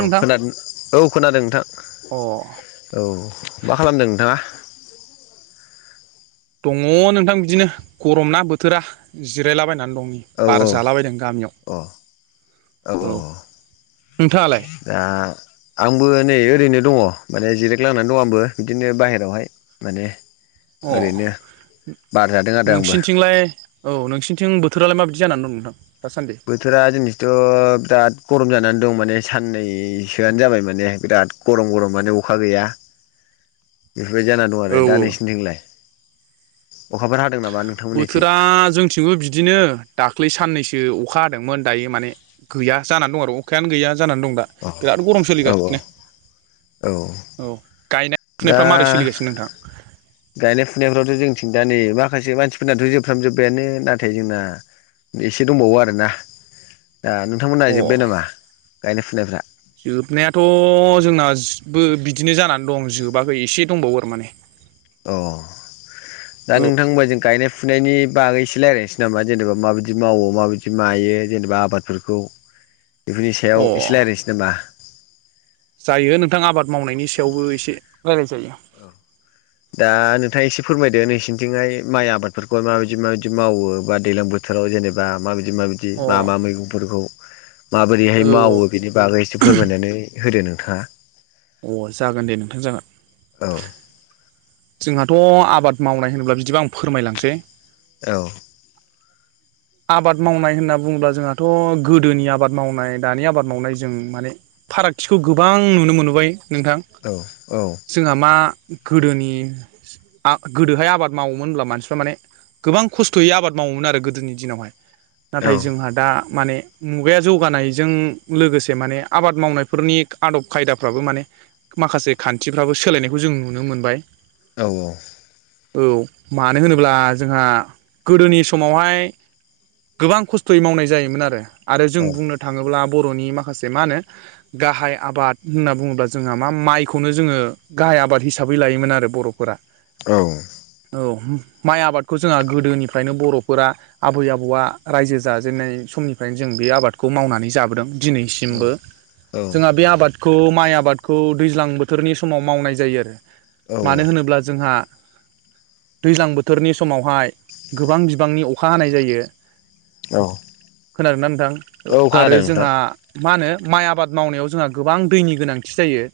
औ नोंथां खोनादों औ खोनादों नोंथां। अ औ मा खालामदों नोंथाङा? दङ नोंथां बिदिनो गरम ना बोथोरा जिरायलाबायनानै दं। औ बार जालाबायदों गामियाव। अ औ औ औ नोंथाङालाय? ओ दा आंबो नै ओरैनो दङ माने जिराय गालांनानै दं आंबो बिदिनो बाहेरायावहाय। माने अ ओरैनो बार जादों आरो आंबो नोंसिनिथिंलाय औ नोंसिनिथिं बोथोरालाय माबायदि जानानै दं नोंथां दासान्दे? बोथोरा दिनैथ बिराद गरम जानानै दं माने साननैसोआनो जाबाय माने बिराद गरम गरम माने अखा गैया बेफोरबायदि जानानै दं औ आरो औ नोंनिथिंलाय अखाफोर हादों नामा नों बोथोरा जोंथिंबो बिदिनो दाख्लै साननैसो अखा हादोंमोन दायो माने गैया जानानै दं आरो अखायानो गैया जानानै दं दा। अ बिराद गरम औ सोलिगासिनो औ गायनाय दा फुनायफ्रा मारै सोलिगासिनो नोंथां गायनाय फुनायफ्रावथ जोंथिं दा नै माखासे मानसिफोरनाथ जोबफ्रामजोब्बायानो नाथाय जोंना एसे दंबावो आरोना दा नोंथांमोन अ नायजोब्बाय नामा गायनाय फुनायफ्रा? जोबनायाथ जोंनाबो बिदिनो जानानै दं जोबाखै एसे दंबावो आरो माने अ औ दा औ नोंथां होनबा जों गायनाय फुनायनि बागै एसे रायज्लायनोसै नामा जेनेबा माबदि मावो माबायदि मायो जेनेबा आबाद फोरखौ बेफोरनि अ सायाव एसे रायज्लायनोसै नामा। जायो नोंथां आबाद मावनायनि सायावबो एसे रायलाय जायो। औ दा नोंथाङा एसे फोरमायदो नोंसिनिथिंहाय माइ आबादफोरखौ माबायदि माबायदि मावो बा दैजलां बो थोराव जेनेबा माबायदि माबायदि अ मा मा औ मैगंफोरखौ माबोरैहाय मावो। औ बिनि बागै एसे फोरमायनानै होदो नोंथाङा। अ जागोन दे नोंथां जागोन। औ जोंहाथ आबाद मावनाय होनोब्ला बिदिब आं फोरमाय लांसै। औ आबाद मावनाय होनना बुङोब्ला जोंहाथ गोदोनि आबाद मावनाय दानि आबाद मावनाय जों माने फारागथिखौ गोबां नुनो मोनबाय नोंथां। औ औ जोंहा मा गोदोनि आ गोदोहाय आबाद मावोमोन होनब्ला मानसिफ्रा माने गोबां खस्थयै आबाद मावोमोन आरो गोदोनि दिनावहाय नाथाय जोंहा दा माने मुगाया जौगानायजों लोगोसे माने आबाद मावनायफोरनि आदब खायदाफ्राबो माने माखासे खान्थिफ्राबो सोलायनायखौ जों मोनबाय। औ औ औ मानो होनोब्ला जोंहा गोदोनि समावहाय गोबां खस्थयै मावनाय जायोमोन आरो आरो जों बुंनो थाङोब्ला बर'नि माखासे माहोनो गाहाय आबाद होनना बुङोब्ला जोंहा मा माइखौनो जोङो गाहाय आबाद हिसाबै लायोमोन आरो बरफोरा औ औ मा आबादखौ जोंहा गोदोनिफ्रायनो बरफोरा आबै आबौआ रायजो जाजेननाय समनिफ्रायनो जों बे आबादखौ मावनानै जाबोदों दिनैसिमबो जोंहा बे आबाद खौ माइ आबादखौ दैज्लां बोथोरनि समाव मावनाय जायो आरो औ मानो ओं होनोब्ला जोंहा दैज्लां बोथोरनि समावहाय गोबां बिबांनि अ अखा हानाय जायो औ खोनादोंना नोंथां औ आरो खोनादों नोंथां जोंहा मा होनो माइ आबाद मावनायाव जोंहा गोबां दैनि गोनांथि जायो।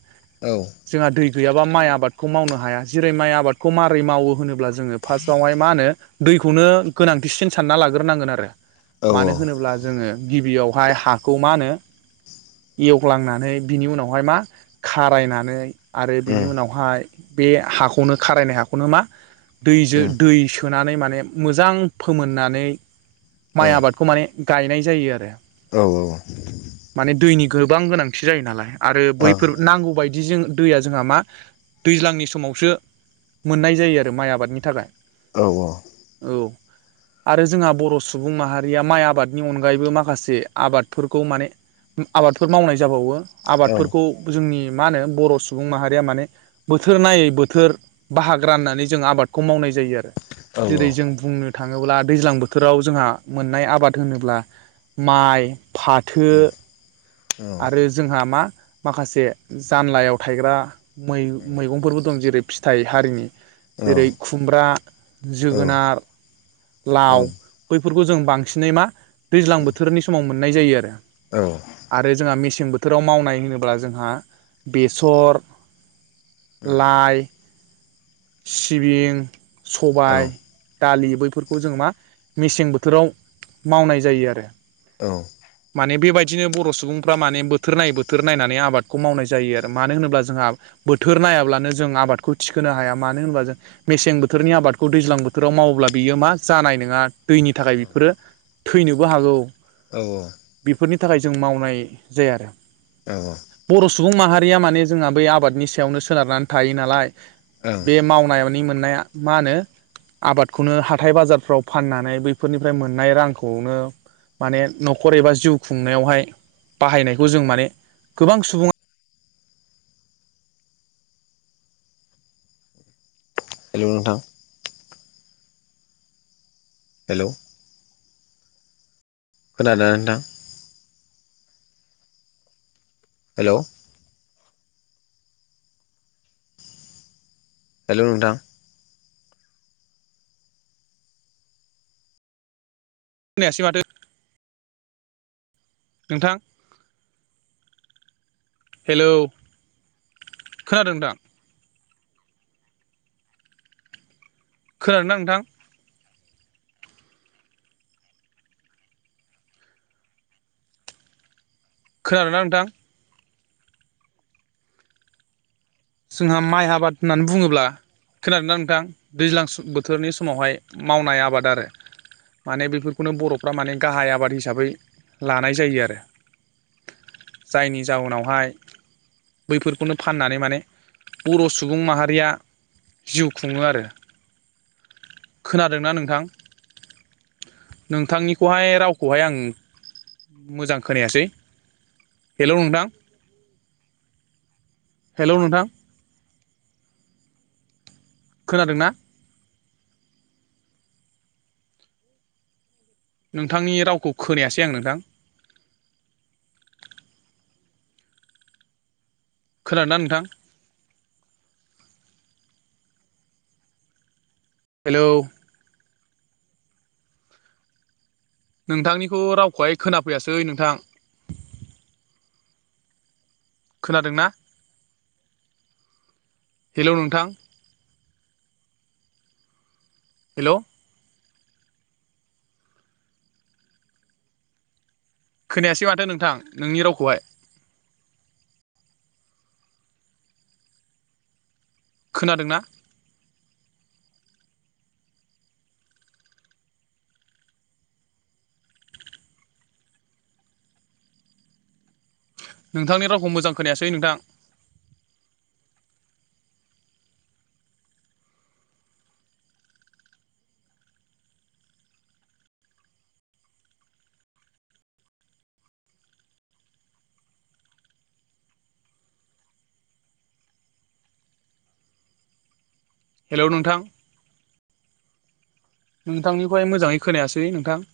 औ जोंहा दै गैयाबा माइ आबादखौ मावनो हाया जेरै माइ आबादखौ मारै मावो होनोब्ला जों जोङो फार्स्टआवहाय मा होनो दैखौनो गोनांथिसिन सानना लाग्रोनांगोन आरो औ उम औ मानो होनोब्ला जोङो गिबियावहाय हाखौ मा होनो एवग्लांनानै बिनि उनावहाय मा खारायनानै आरो बिनि उनावहाय बे हाखौनो खारायनाय हाखौनो मा दै जो उम दै सोनानै माने मोजां फोमोननानै औ माइ आबादखौ माने गायनाय जायो आरो औ औ औ माने दैनि गोबां गोनांथि जायो नालाय आरो बैफोर नांगौ बायदि बिदि जों दैया जोंहा मा दैज्लांनि समावसो मोननाय जायो आरो माइ थाखाय औ औ अ औ आरो जोंहा बर' सुबुं माहारिया माइ आबादनि अनगायैबो माखासे आबादफोरखौ माने आबादफोर मावनाय जाबावो आबादफोरखौ जोंनि मा होनो बर' सुबुं माहारिया माने बोथोर नायै बोथोर बाहाग राननानै जों आबादखौ मावनाय जायो आरो औ जेरै औ जों बुंनो थाङोब्ला दैज्लां बोथोराव जोंहा मोननाय आबाद होनोब्ला माइ फाथो ओं आरो जोंहा मा माखासे जानलायाव थायग्रा मै मैगंफोरबो दं जेरै फिथाइ हारिनि जेरै खुमब्रा जोगोनार लाव बैफोरखौ जों बांसिनै मा दैज्लां बोथोरनि समाव मोननाय जायो आरो औ आरो जोंहा मेसें बोथोराव मावनाय होनोब्ला जोंहा बेसर लाइ सिबिं सबाय दालि बैफोरखौ जों मा मेसें बोथोराव मावनाय जायो आरो औ माने बेबायदिनो बर' सुबुं सुबुंफ्रा माने बोथोर नायै बोथोर नायनानै आबादखौ मावनाय जायो आरो मानो होनोब्ला जोंहा बोथोर नायाब्लानो जों आबादखौ थिखोनो हाया मानो होनबा जों मेसें बोथोरनि आबादखौ दैज्लां बोथोराव मावोब्ला बियो मा जानाय नङा दैनि थाखाय बेफोरो थैनोबो हागौ औ-औ बेफोरनि थाखाय जों मावनाय जाया आरो औ औ बर' सुबुं माहारिया माने जोंहा बै आबादनि सायावनो सोनारनानै थायो नालाय बे मावनानै मोननाय मा होनो? आबादखौनो हाथाय बाजारफ्राव फाननानै बैफोरनिफ्राय मोननाय रांखौनो माने नखर एबा जिउ खुंनायावहाय बाहायनायखौ जों माने गोबां सुबुङा हेल' नोंथां। हेलौ खोनादोना नोंथां? हेलौ हेल' नोंथां। खोनायासै माथो। नोंथां। हेलौ खोनादों नोंथां। खोनादोंना नोंथां? खोनादोंना नोंथां? जोंहा माइ आबाद होननानै बुङोब्ला खोनादोंना नोंथां दैज्लां बोथोरनि समावहाय मावनाय आबाद आरो माने बेफोरखौनो बर'फ्रा माने गाहाय आबाद हिसाबै लानाय जायो आरो। जायनि जाउनावहाय बैफोरखौनो फाननानै माने बर' सुबुं माहारिया जिउ खुङो आरो। खोनादोंना नोंथां? नोंथांनिखौहाय रावखौहाय आं मोजां खोनायासै? हेलौ नोंथां हेलौ नोंथां खोनादोंना? नोंथांनि रावखौ खोनायासै आं नोंथां। खोनादोंना नोंथां? हेलौ नोंथांनिखौ रावखौहाय खोनाफैयासै नोंथां। खोनादोंना हेलौ नोंथां? हेलौ खोनायासै माथो नोंथां नोंनि रावखौहाय? खोनादोंना? नोंथांनि रावखौ मोजां खोनायासै नोंथां? हेलौ नोंथां। नोंथांनिखौहाय मोजाङै खोनायासै नोंथां।